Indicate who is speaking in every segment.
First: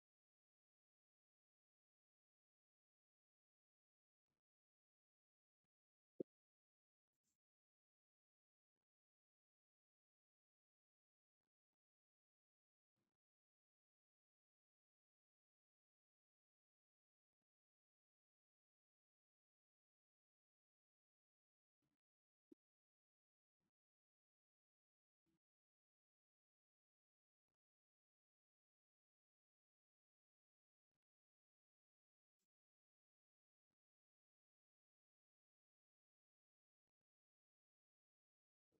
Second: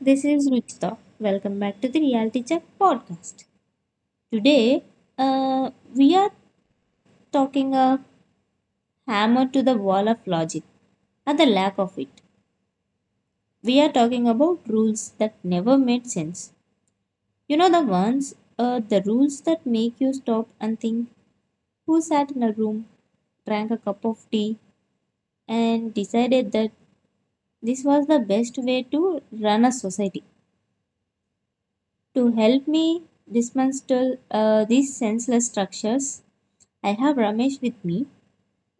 Speaker 1: this is Ruchita. Welcome back to the Reality Check podcast. Today, uh, we are talking a hammer to the wall of logic and the lack of it. We are talking about rules that never made sense. You know the ones, the rules that make you stop and think who sat in a room, drank a cup of tea, and decided that this was the best way to run a society. To help me dismantle these senseless structures, I have Ramesh with me.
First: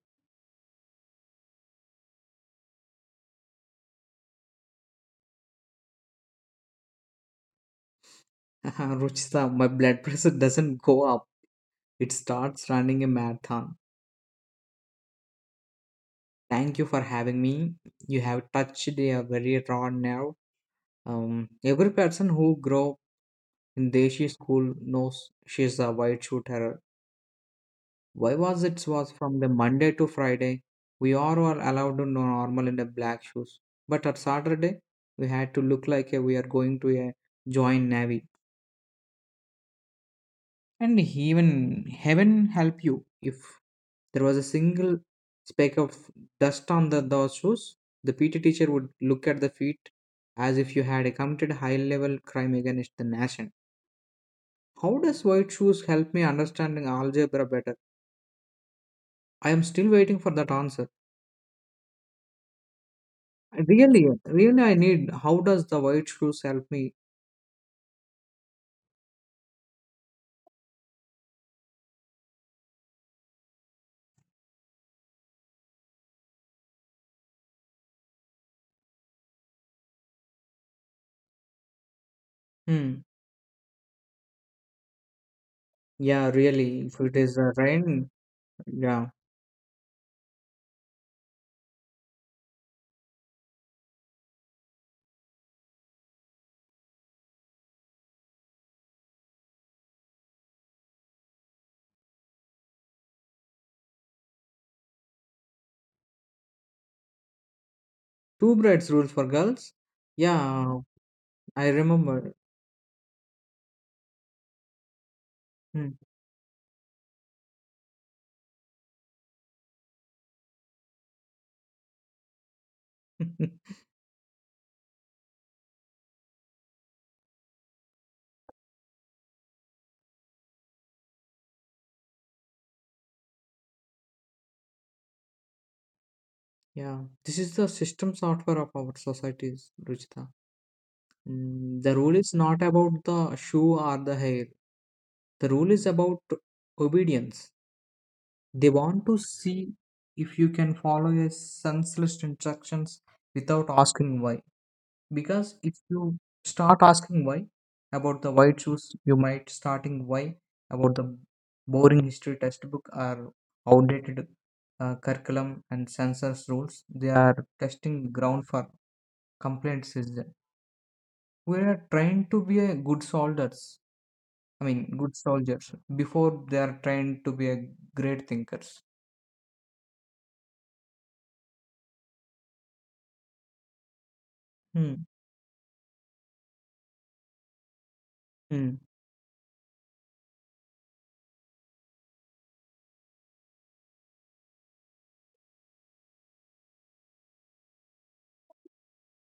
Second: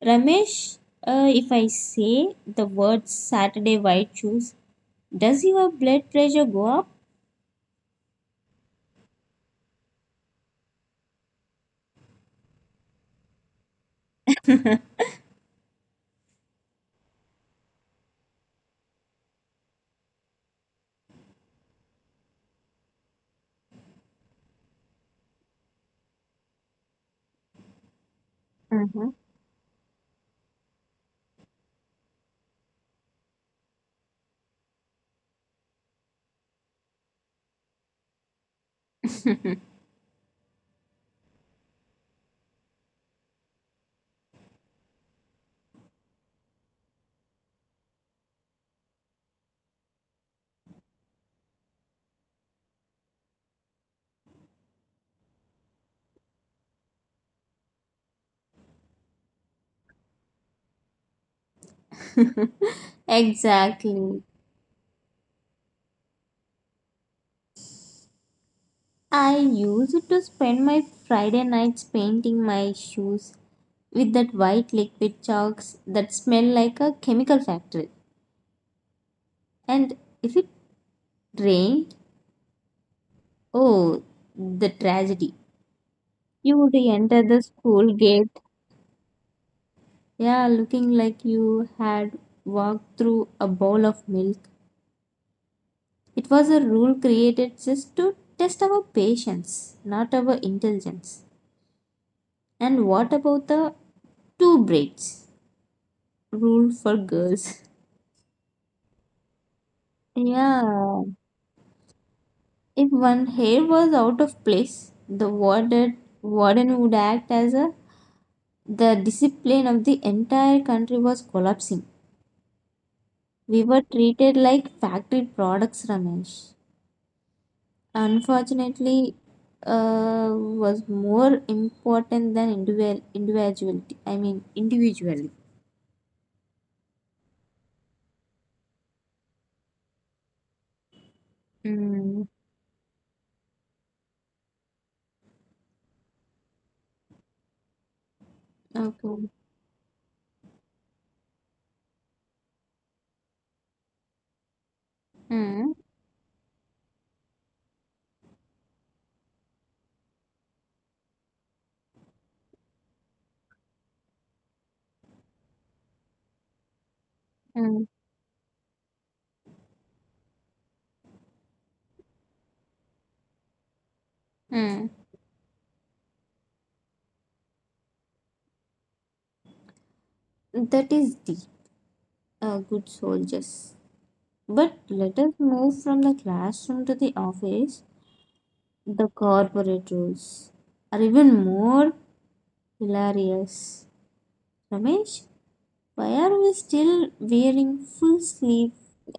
Speaker 1: Ramesh, if I say the word Saturday white shoes, does your blood pressure go up?
Speaker 2: Ruchita, my blood pressure doesn't go up. It starts running a marathon. Thank you for having me. You have touched a very raw nerve. Every person who grew up in Deshi school knows she's a white shoe terror. Why was it was
Speaker 1: Mhm.
Speaker 2: from the Monday to Friday? We all were allowed to know normal in the black shoes. But at Saturday, we had to look like we are going to a join Navy. And even heaven help you if there was a single speck of dust on those shoes, the pt teacher would look at the feet as if you had committed high level crime against the nation. How does white shoes help me understanding algebra better? I am still waiting for that answer. I really
Speaker 1: Exactly.
Speaker 2: really I need how does the white shoes help me?
Speaker 1: I used to spend my Friday nights painting my shoes with that white liquid chalks that smell like a chemical factory. And if it rained,
Speaker 2: Hmm.
Speaker 1: oh, the tragedy.
Speaker 2: Yeah,
Speaker 1: You would
Speaker 2: really if it
Speaker 1: enter
Speaker 2: is
Speaker 1: the school
Speaker 2: rain.
Speaker 1: gate,
Speaker 2: Yeah,
Speaker 1: yeah, looking like you had walked through a bowl of milk. It was a rule created just to test our patience, not our intelligence. And what about the two braids rule for girls?
Speaker 2: two braids rules for girls. Yeah,
Speaker 1: Yeah,
Speaker 2: I remember.
Speaker 1: if one hair was out of place, the
Speaker 2: Hmm.
Speaker 1: warden would act as a the discipline of the entire country was collapsing. We were treated like factory products, Ramesh. Unfortunately, was more important than individual individuality I mean individually.
Speaker 2: Yeah, this is the system software of our societies, Ruchita. Mm, the rule
Speaker 1: mm,
Speaker 2: is not about the shoe or the hair. The rule is about obedience. They want to
Speaker 1: okay.
Speaker 2: see if you can follow a senseless instructions without asking why, because
Speaker 1: mm,
Speaker 2: if you start asking why about the white shoes you might starting why about the boring history textbook or outdated curriculum and census rules. They are
Speaker 1: mm,
Speaker 2: testing ground for complaint citizen. We are trained to be a good soldiers, I mean
Speaker 1: mm.
Speaker 2: good soldiers before they are trained to be a great thinkers.
Speaker 1: That is the good soldiers. But
Speaker 2: Hmm.
Speaker 1: let us move from the classroom to the office.
Speaker 2: Hmm.
Speaker 1: The corporate rules are even more hilarious, Ramesh. Why are we still wearing full sleeve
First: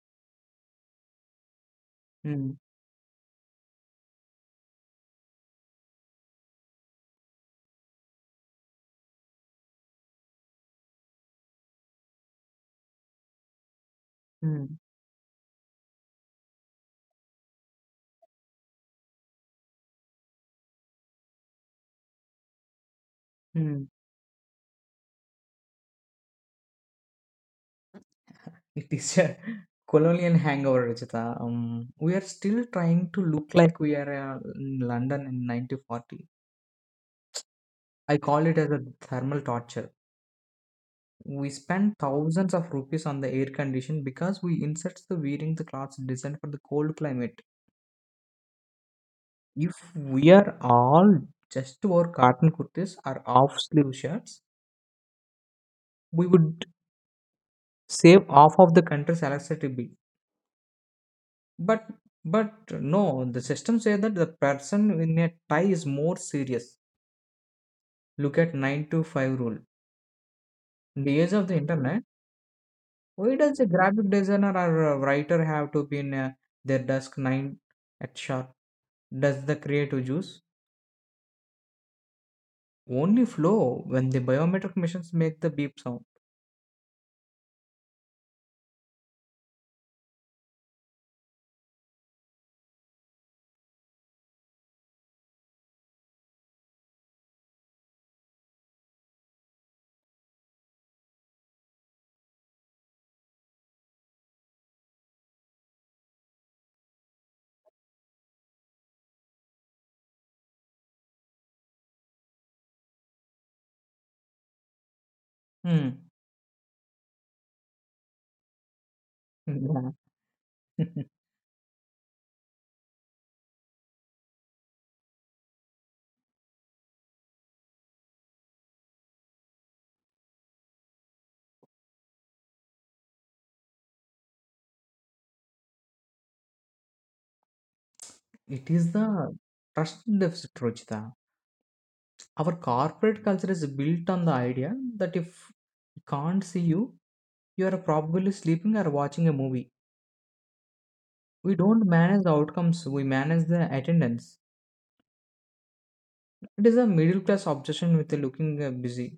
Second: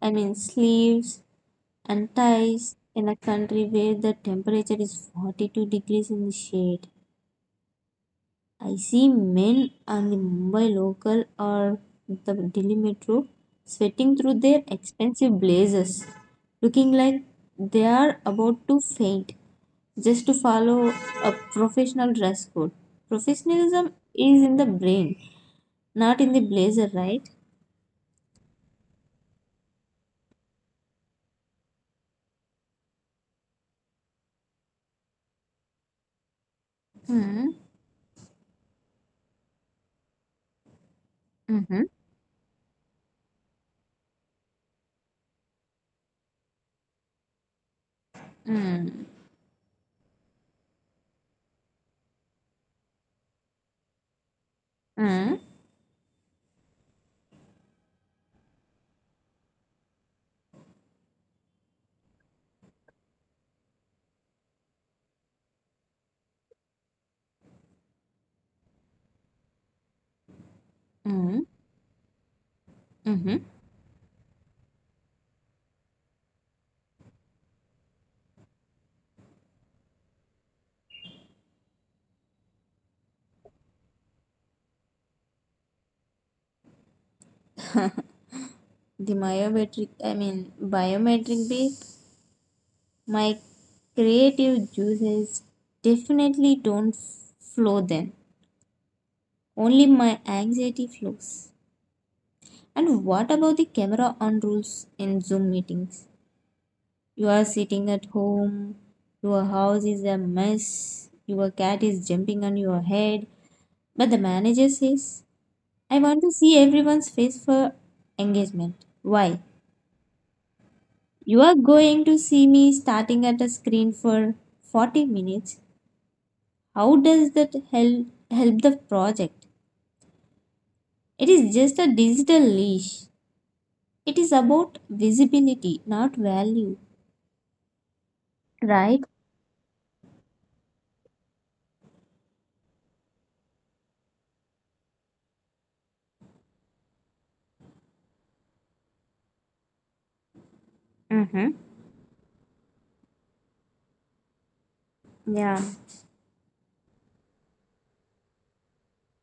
Speaker 1: I mean sleeves and
Speaker 2: Hmm.
Speaker 1: ties in a country where the temperature is 42 degrees in the shade? I see men on the Mumbai local or the Delhi metro sweating through their
Speaker 2: Hmm.
Speaker 1: expensive blazers, looking like they are about to faint just to follow a professional dress code.
Speaker 2: Hmm.
Speaker 1: Professionalism is in the brain, not in the blazer, right?
Speaker 2: It is a colonial hangover, Rajita. We are still trying to look like we are in London in 1940.
Speaker 1: Mm-hmm.
Speaker 2: I call it as a thermal torture. We
Speaker 1: Mm-hmm.
Speaker 2: spend thousands of rupees on the air condition because we insert the wearing the clothes designed for the cold climate. If we are all just wore cotton kurtis or off sleeve shirts,
Speaker 1: Mm-hmm.
Speaker 2: we would save half of the country's electricity bill. But but no, the system says that the person in a tie is more serious. Look at 9 to 5 rule. In the age of the internet,
Speaker 1: Mm-hmm.
Speaker 2: why does a graphic designer or a writer have to be in their desk 9 at sharp? Does the creative juice only flow when the biometric machines make the beep sound?
Speaker 1: the biometric I mean biometric bit, my creative juices definitely don't flow then. Only my anxiety flows. And what about the camera on rules in Zoom meetings? You are sitting at home, your house is a mess, your cat is jumping on your head, but the manager says, I
Speaker 2: Hmm.
Speaker 1: want to see everyone's face for engagement. Why?
Speaker 2: Yeah.
Speaker 1: You are going to see me starting at a screen for 40 minutes. How does that help the project? It is just a digital leash. It is about visibility, not value.
Speaker 2: It is
Speaker 1: Right?
Speaker 2: the trust deficit, Rochita. Our corporate culture is built on the idea that if we can't see you, you are probably sleeping or watching a movie.
Speaker 1: Mm-hmm.
Speaker 2: We don't manage the outcomes, we manage the attendance.
Speaker 1: Yeah.
Speaker 2: It is a middle class obsession with looking busy.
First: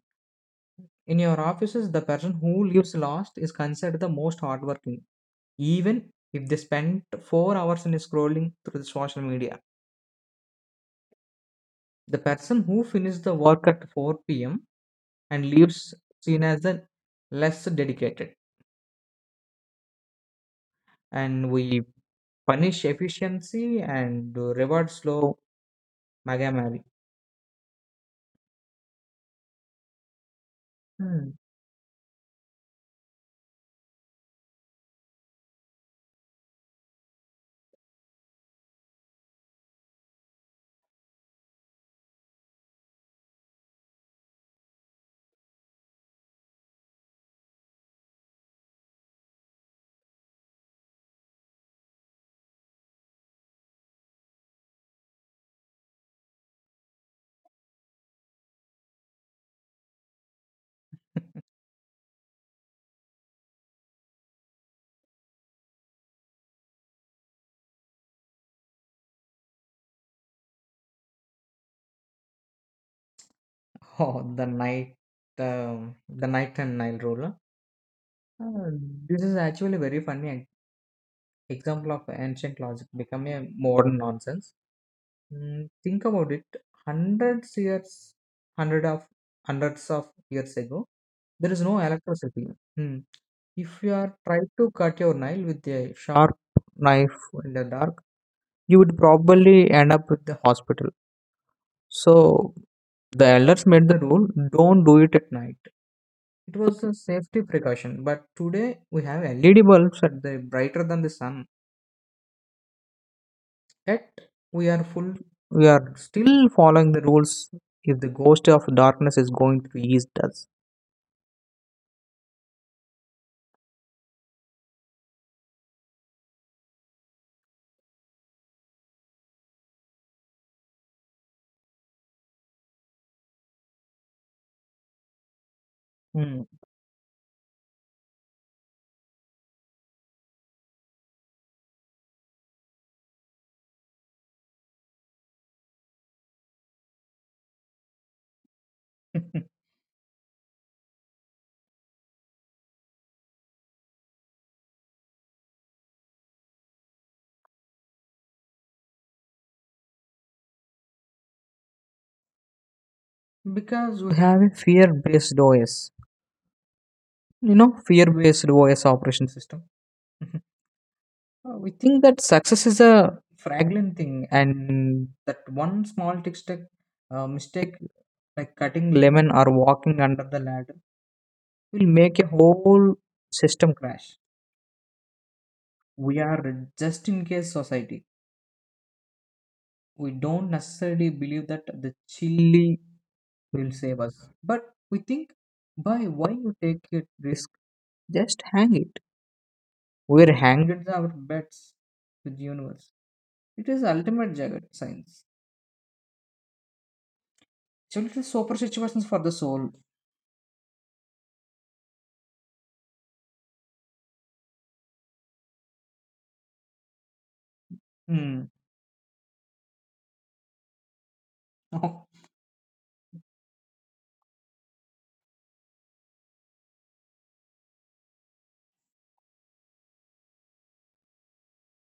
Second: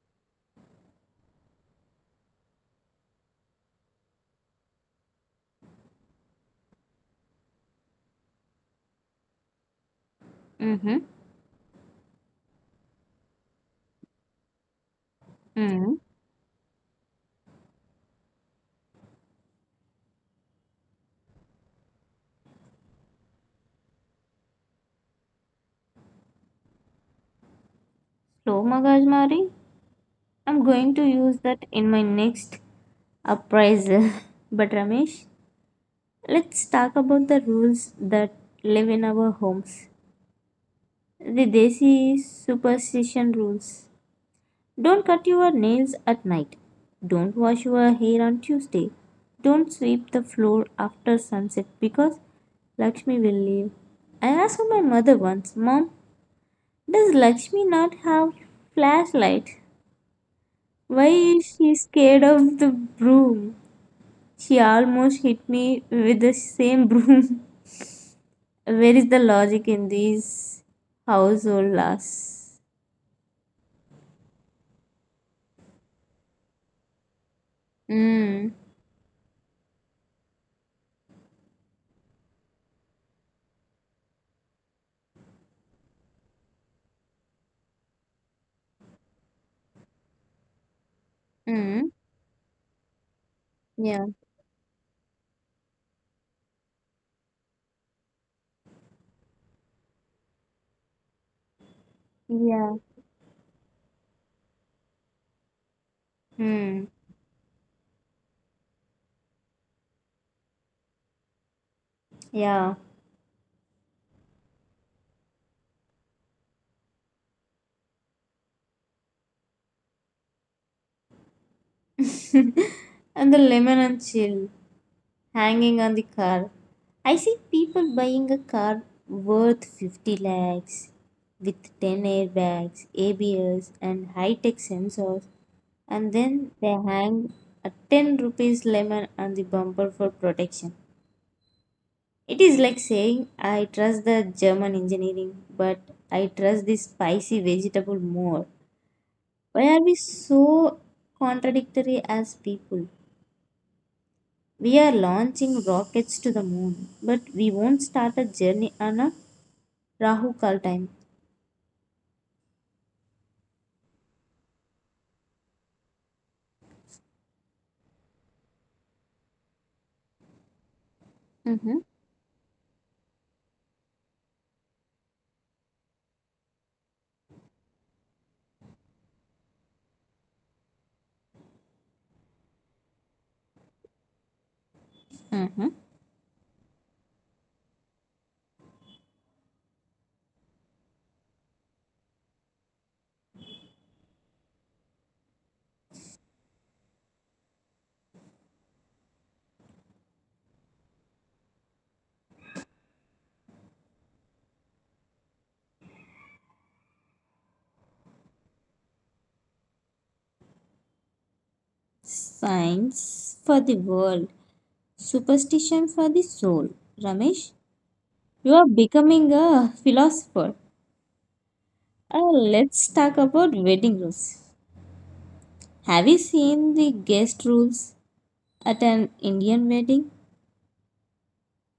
Speaker 2: In your offices, the person who leaves last is considered the most hardworking, even if they spent 4 hours in scrolling through the social media.
Speaker 1: Mm-hmm.
Speaker 2: The person who finishes the work at 4 p.m. and leaves
Speaker 1: Mm-hmm.
Speaker 2: seen as the less dedicated. And we punish efficiency and reward slow megamary.
Speaker 1: So, Magajmari, I'm going to
Speaker 2: Hmm.
Speaker 1: use that in my next appraisal. But Ramesh, let's talk about the rules that live in our homes. The Desi superstition rules. Don't cut your nails at night. Don't wash your hair on Tuesday. Don't sweep the floor after sunset because Lakshmi will leave. I asked my mother once, Mom, does Lakshmi not have flashlight? Why is she scared of the broom? She almost hit me with the same broom. Where is the logic in these household laws?
Speaker 2: Oh, the night and Nile roller.
Speaker 1: Mm.
Speaker 2: Uh, this is actually very funny example of ancient logic become a modern nonsense. Mm, think about it. Hundreds years, hundred of hundreds of years ago, there is no
Speaker 1: Mm.
Speaker 2: electricity. Hmm. If you
Speaker 1: Yeah.
Speaker 2: are trying to cut your nail with a sharp knife in the dark, you would probably end up with the hospital. So
Speaker 1: Yeah.
Speaker 2: the elders made the rule: don't do it at night. It was
Speaker 1: Mm.
Speaker 2: a safety precaution. But today we have LED bulbs that are brighter than the sun.
Speaker 1: Yeah.
Speaker 2: Yet we are full we are still following the rules if the ghost of darkness is going to eat us.
Speaker 1: And the lemon and chill hanging on the car. I see people buying a car worth 50 lakhs with 10 airbags, ABS, and high tech sensors, and
Speaker 2: Hmm.
Speaker 1: then they hang a 10 rupees lemon on the bumper for protection. It is like saying, I trust the German engineering, but I trust this spicy vegetable more. Why are we so contradictory as people? We are launching rockets to the moon, but we won't start a journey on a Rahu Kal time.
Speaker 2: Because we have a fear-based OS. You know, fear-based OS operation system. We
Speaker 1: Mm-hmm.
Speaker 2: think that success is a fragrant thing and that one small tick mistake like cutting lemon or walking under the ladder will make a whole system crash.
Speaker 1: Mm-hmm.
Speaker 2: We are just in case society. We don't necessarily believe that the chili will save us, but we think, by why you take a risk? Just hang it. We're hanged our bets with the universe. It is ultimate jagat science. So it is super situations for the soul.
Speaker 1: Science for the world, superstition for the soul. Ramesh,
Speaker 2: Hmm.
Speaker 1: you are becoming a philosopher.
Speaker 2: Oh,
Speaker 1: Uh, let's talk about wedding rules. Have you seen the guest rules at an Indian wedding?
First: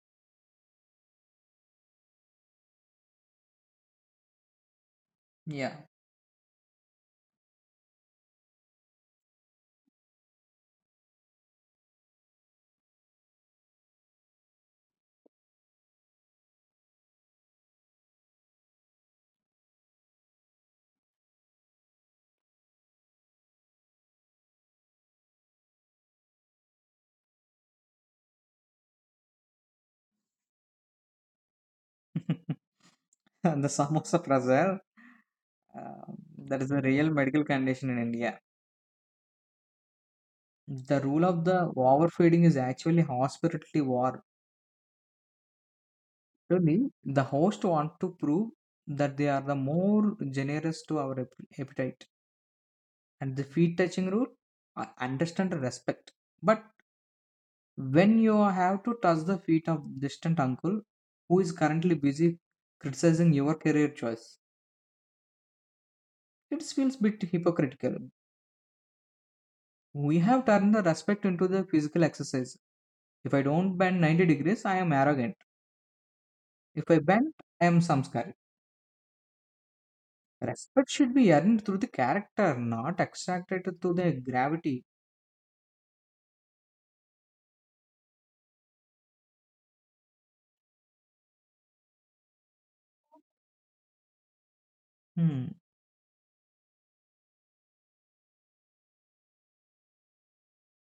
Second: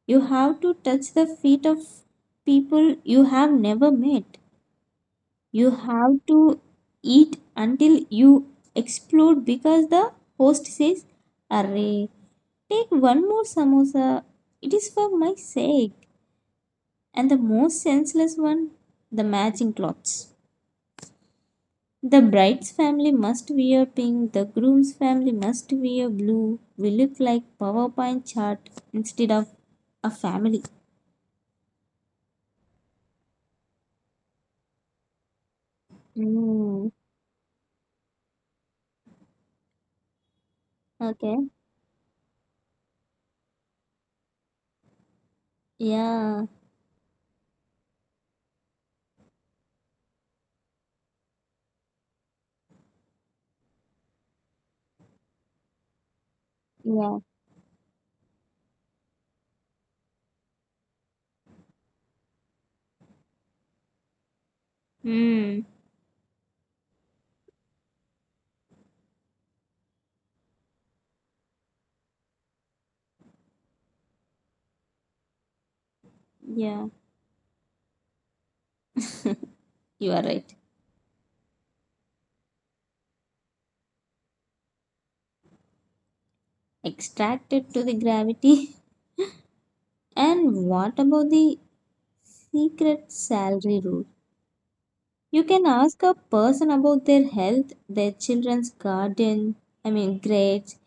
Speaker 1: You have to touch the feet of people you have never met. You
Speaker 2: yeah.
Speaker 1: have to eat until you explode because the host says, Array, take one more samosa. It is for my sake. And the most senseless one, the matching clothes. The bride's family must wear pink, the groom's family must wear blue. We look like PowerPoint chart instead of a family.
Speaker 2: And the samosa prasar, uh, that is a
Speaker 1: Mm.
Speaker 2: real medical condition in India. The rule
Speaker 1: Okay.
Speaker 2: of the overfeeding is actually hospitality war.
Speaker 1: Yeah.
Speaker 2: Surely, the host want to prove that they are the more generous to our appetite. And the feet touching rule, I understand the respect. But
Speaker 1: Yeah.
Speaker 2: when you have to touch the feet of distant uncle who is currently busy criticizing your career choice,
Speaker 1: Mm.
Speaker 2: it feels bit hypocritical. We have turned the respect into the physical exercise. If I don't bend 90 degrees, I am arrogant.
Speaker 1: Yeah.
Speaker 2: If I bend, I am samskari.
Speaker 1: You are right.
Speaker 2: Respect should be earned through the character, not extracted through the gravity.
Speaker 1: Extracted to the gravity. And what about the secret salary rule? You
Speaker 2: Hmm.
Speaker 1: can ask a person about their health, their children's garden, I mean grades,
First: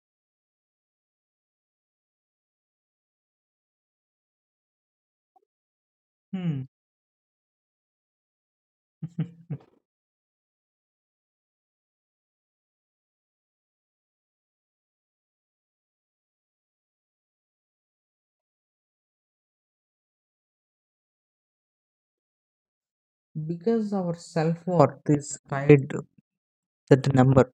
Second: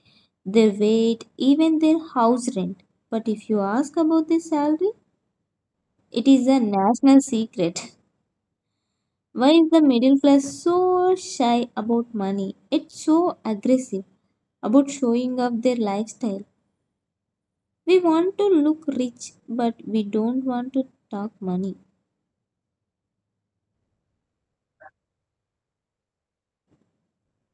Speaker 1: their weight, even their house rent. But if you ask about the salary, it is a
Speaker 2: Hmm.
Speaker 1: national secret. Why is the middle class so shy about money? It's so aggressive about showing off their lifestyle. We want to look rich, but we don't want to talk money.
Speaker 2: Because our self worth is tied to the number.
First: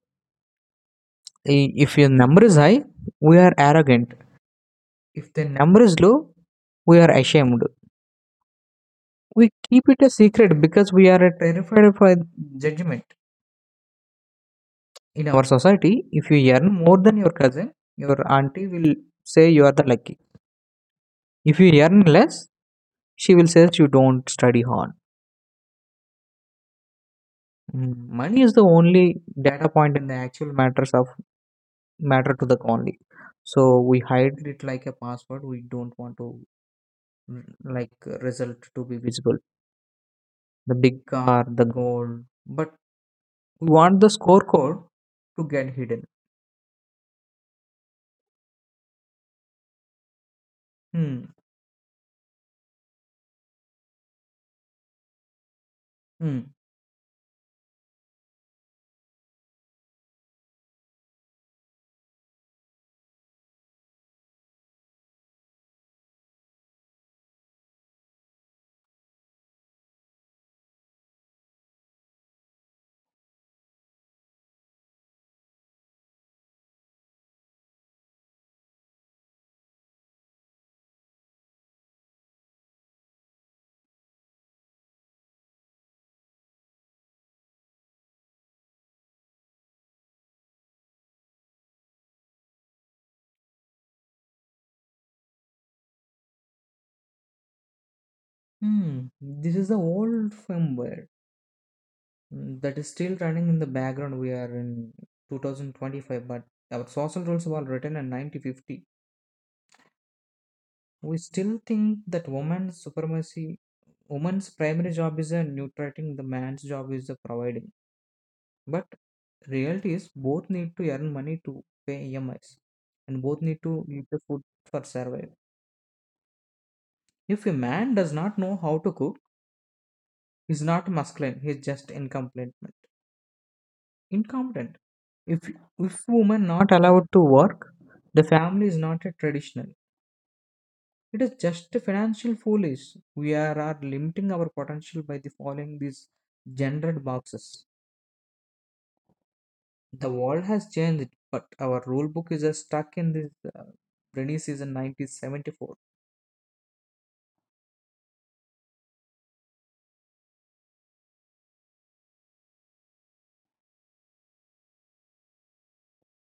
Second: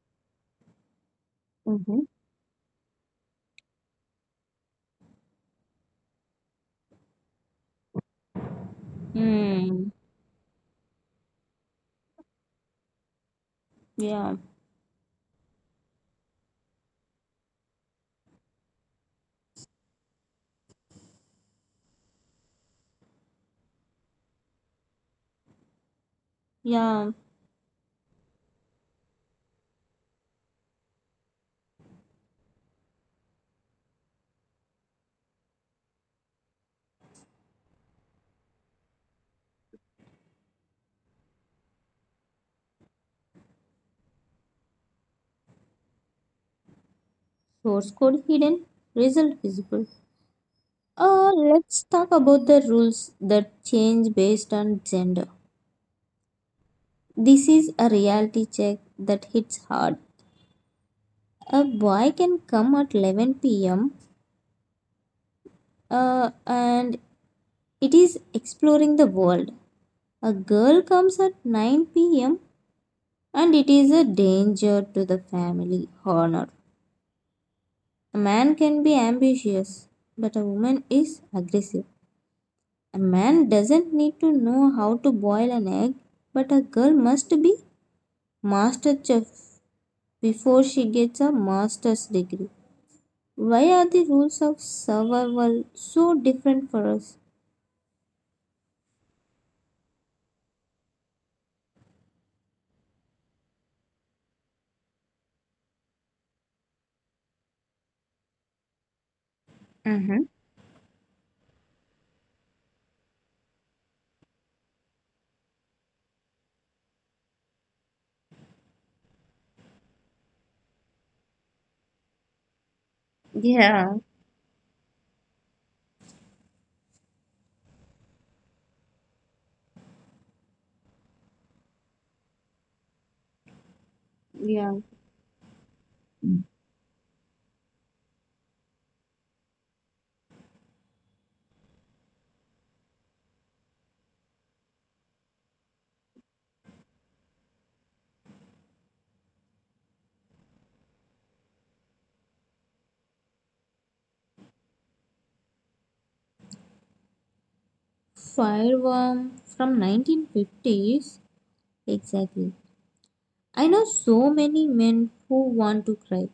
Speaker 2: If
Speaker 1: Mhm.
Speaker 2: your number is high, we are arrogant. If the number is low, we are ashamed. We keep
Speaker 1: Hmm.
Speaker 2: it a secret because we are terrified of a judgment.
Speaker 1: Yeah.
Speaker 2: In our society, if you earn more than your cousin, your auntie will say you are the lucky. If you earn less, she will say you don't study hard.
Speaker 1: Yeah.
Speaker 2: Mm, money is the only data point in the actual matters of matter to the only, so we hide it like a password. We don't want to, mm, like result to be visible, the big car, the gold, but we want the scorecard to get hidden.
Speaker 1: Source code hidden, result visible.
Speaker 2: Hmm.
Speaker 1: Let's talk about the rules that change based on gender.
Speaker 2: Hmm.
Speaker 1: This is a reality check that hits hard. A boy can come at 11 p.m. And it is exploring the world. A girl comes at 9 p.m. and it is a danger to the family honor. A man can be ambitious, but a woman is aggressive. A man doesn't need to know how to boil an egg, but a girl must be master chef before she gets a master's degree. Why are the rules of survival so different for us?
Speaker 2: Hmm. This is the old firmware, mm, that is still running in the background. We are in 2025, but our social rules were written in 1950.
Speaker 1: Mm-hmm.
Speaker 2: We still think that woman's primary job is a neutrating, the man's job is the providing. But reality is both need to earn money to pay EMIs and both need to
Speaker 1: Yeah.
Speaker 2: eat the food for survival. If a man does not know how to cook, he's not masculine, he's just incompetent.
Speaker 1: Yeah.
Speaker 2: Incompetent. If if woman not allowed to work, the family is not a traditional. It is just a financial foolish. We are limiting our potential by the following these gendered boxes. The world has changed, but our rule book is stuck in this rainy season 1974.
Speaker 1: Fireworm from 1950s. Exactly. I know so many men who want to cry,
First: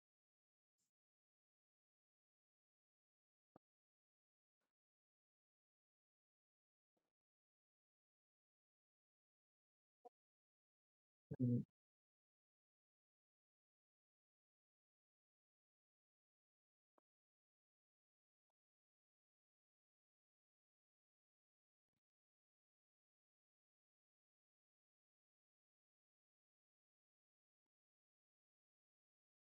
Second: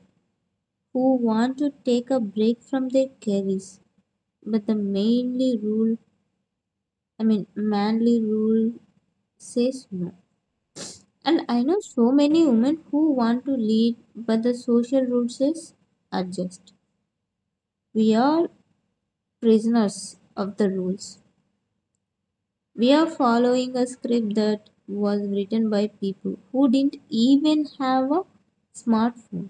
Speaker 1: who want to take a break from their careers, but the mainly rule I mean, manly rule says no. And I know so many women who want to lead, but the social rule says adjust. We are prisoners of the rules. We are following a script that was written by people who didn't even have a smartphone.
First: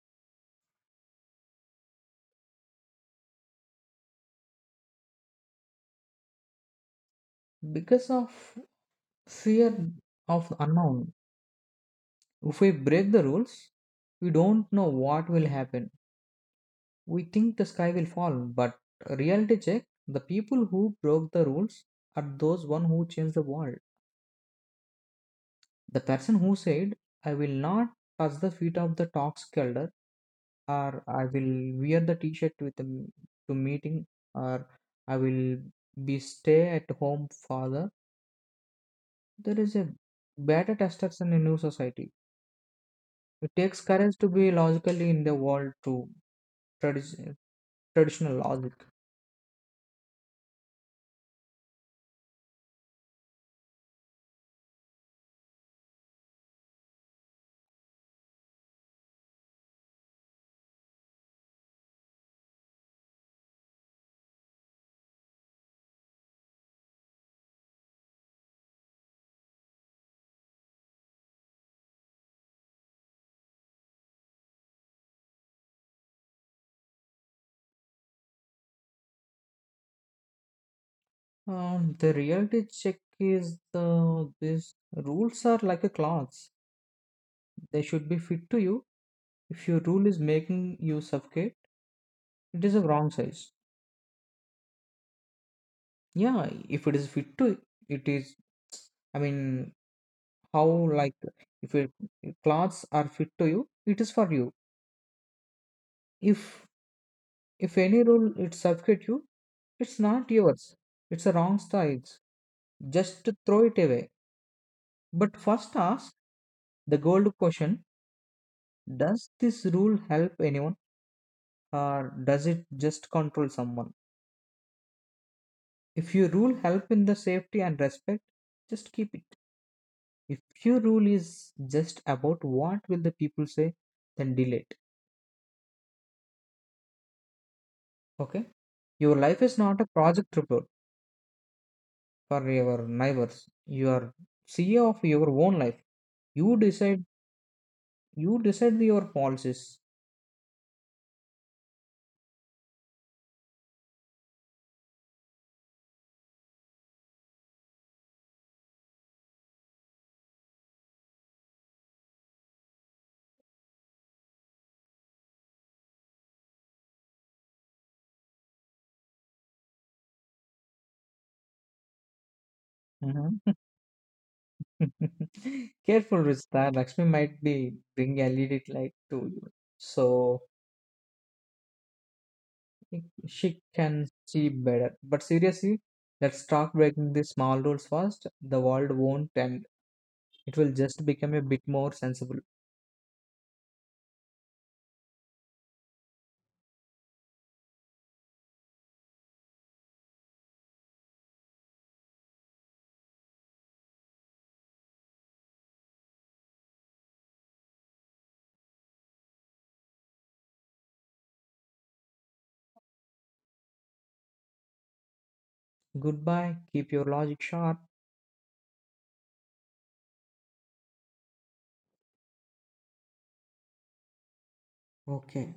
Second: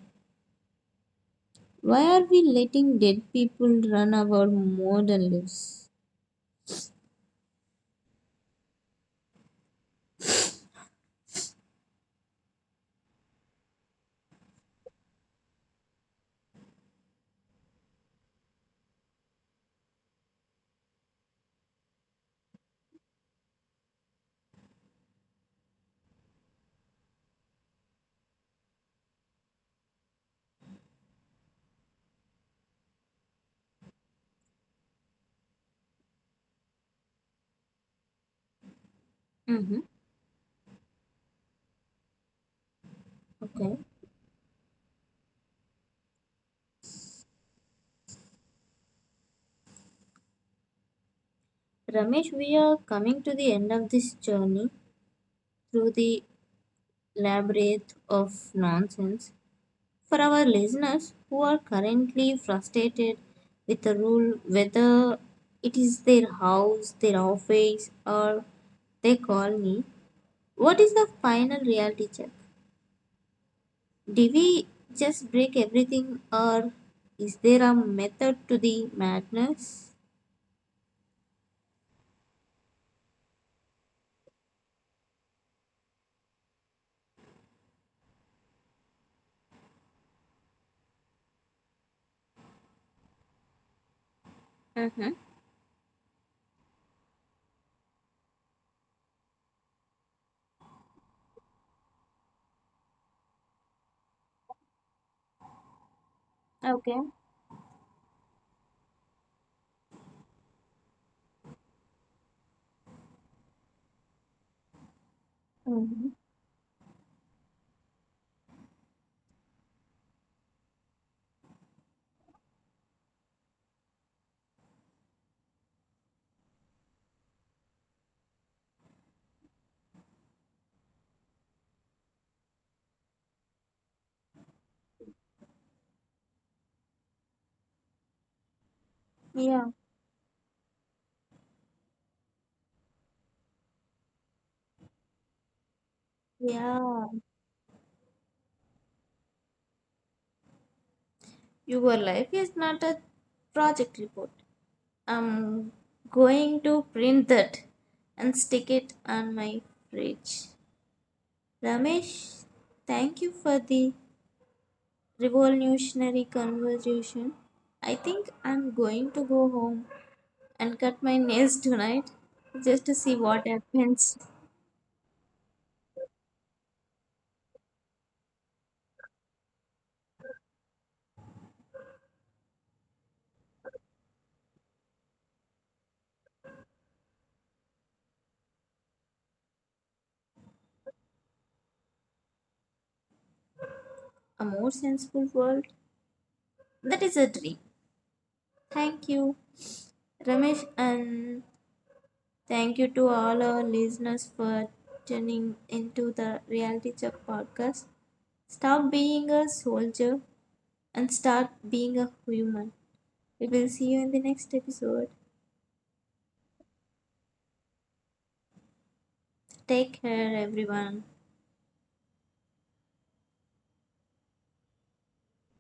Speaker 1: Why are we letting dead people run our modern lives?
Speaker 2: Because of fear of the unknown. If we break the rules, we don't know what will happen. We think the sky will fall, but reality check the people who broke the rules are those one who changed the world. The person who said, I will not touch the feet of the toxic elder, or I will wear the t-shirt with the to meeting, or I will be stay at home father. There is
Speaker 1: Mm-hmm.
Speaker 2: a better testosterone in new society. It
Speaker 1: Okay.
Speaker 2: takes courage to be logically in the world to tradi- traditional logic.
Speaker 1: Ramesh, we are coming to the end of this journey through the labyrinth of nonsense for our listeners who are currently frustrated with the rule whether it is their house, their office, or their colony. What is the final reality check? Do we just break everything, or is there a method to the madness?
Speaker 2: The reality check is the these rules are like a clothes. They should be fit to you. If your rule is making you suffocate, it is a wrong size.
Speaker 1: Mm-hmm.
Speaker 2: Yeah, if it is fit to it is. I mean, how like if your clothes are fit to you, it is for you. If
Speaker 1: Okay.
Speaker 2: if any rule it suffocate you, it's not yours. It's a wrong size. Just throw it away. But first
Speaker 1: Mm-hmm.
Speaker 2: ask the gold question. Does this rule help anyone, or does it just control someone? If your rule help in the safety and respect, just keep it. If your rule is just about what will the people say, then delete. Okay? Your life is
Speaker 1: Yeah.
Speaker 2: not a project report for your neighbors. You are CEO of your own life. You
Speaker 1: Yeah.
Speaker 2: decide you decide your policies.
Speaker 1: Your life is not a project report. I'm going to print that and stick it on my fridge. Ramesh, thank you for the revolutionary conversation. I think I'm going to go home and cut my nails tonight just to see what
Speaker 2: Mm-hmm.
Speaker 1: happens.
Speaker 2: Careful with that. Lakshmi might be bring LED light to you, so she can see better. But seriously, let's start breaking these small rules first. The world won't end. It will just become a bit more sensible.
Speaker 1: A more sensible world? That is a dream. Thank you, Ramesh, and thank you to all our listeners for tuning into the Reality Check podcast. Stop being a soldier and start being a human. We will see you in the next episode.
Speaker 2: Goodbye. Keep your logic sharp.
Speaker 1: Take care, everyone.
Speaker 2: Okay.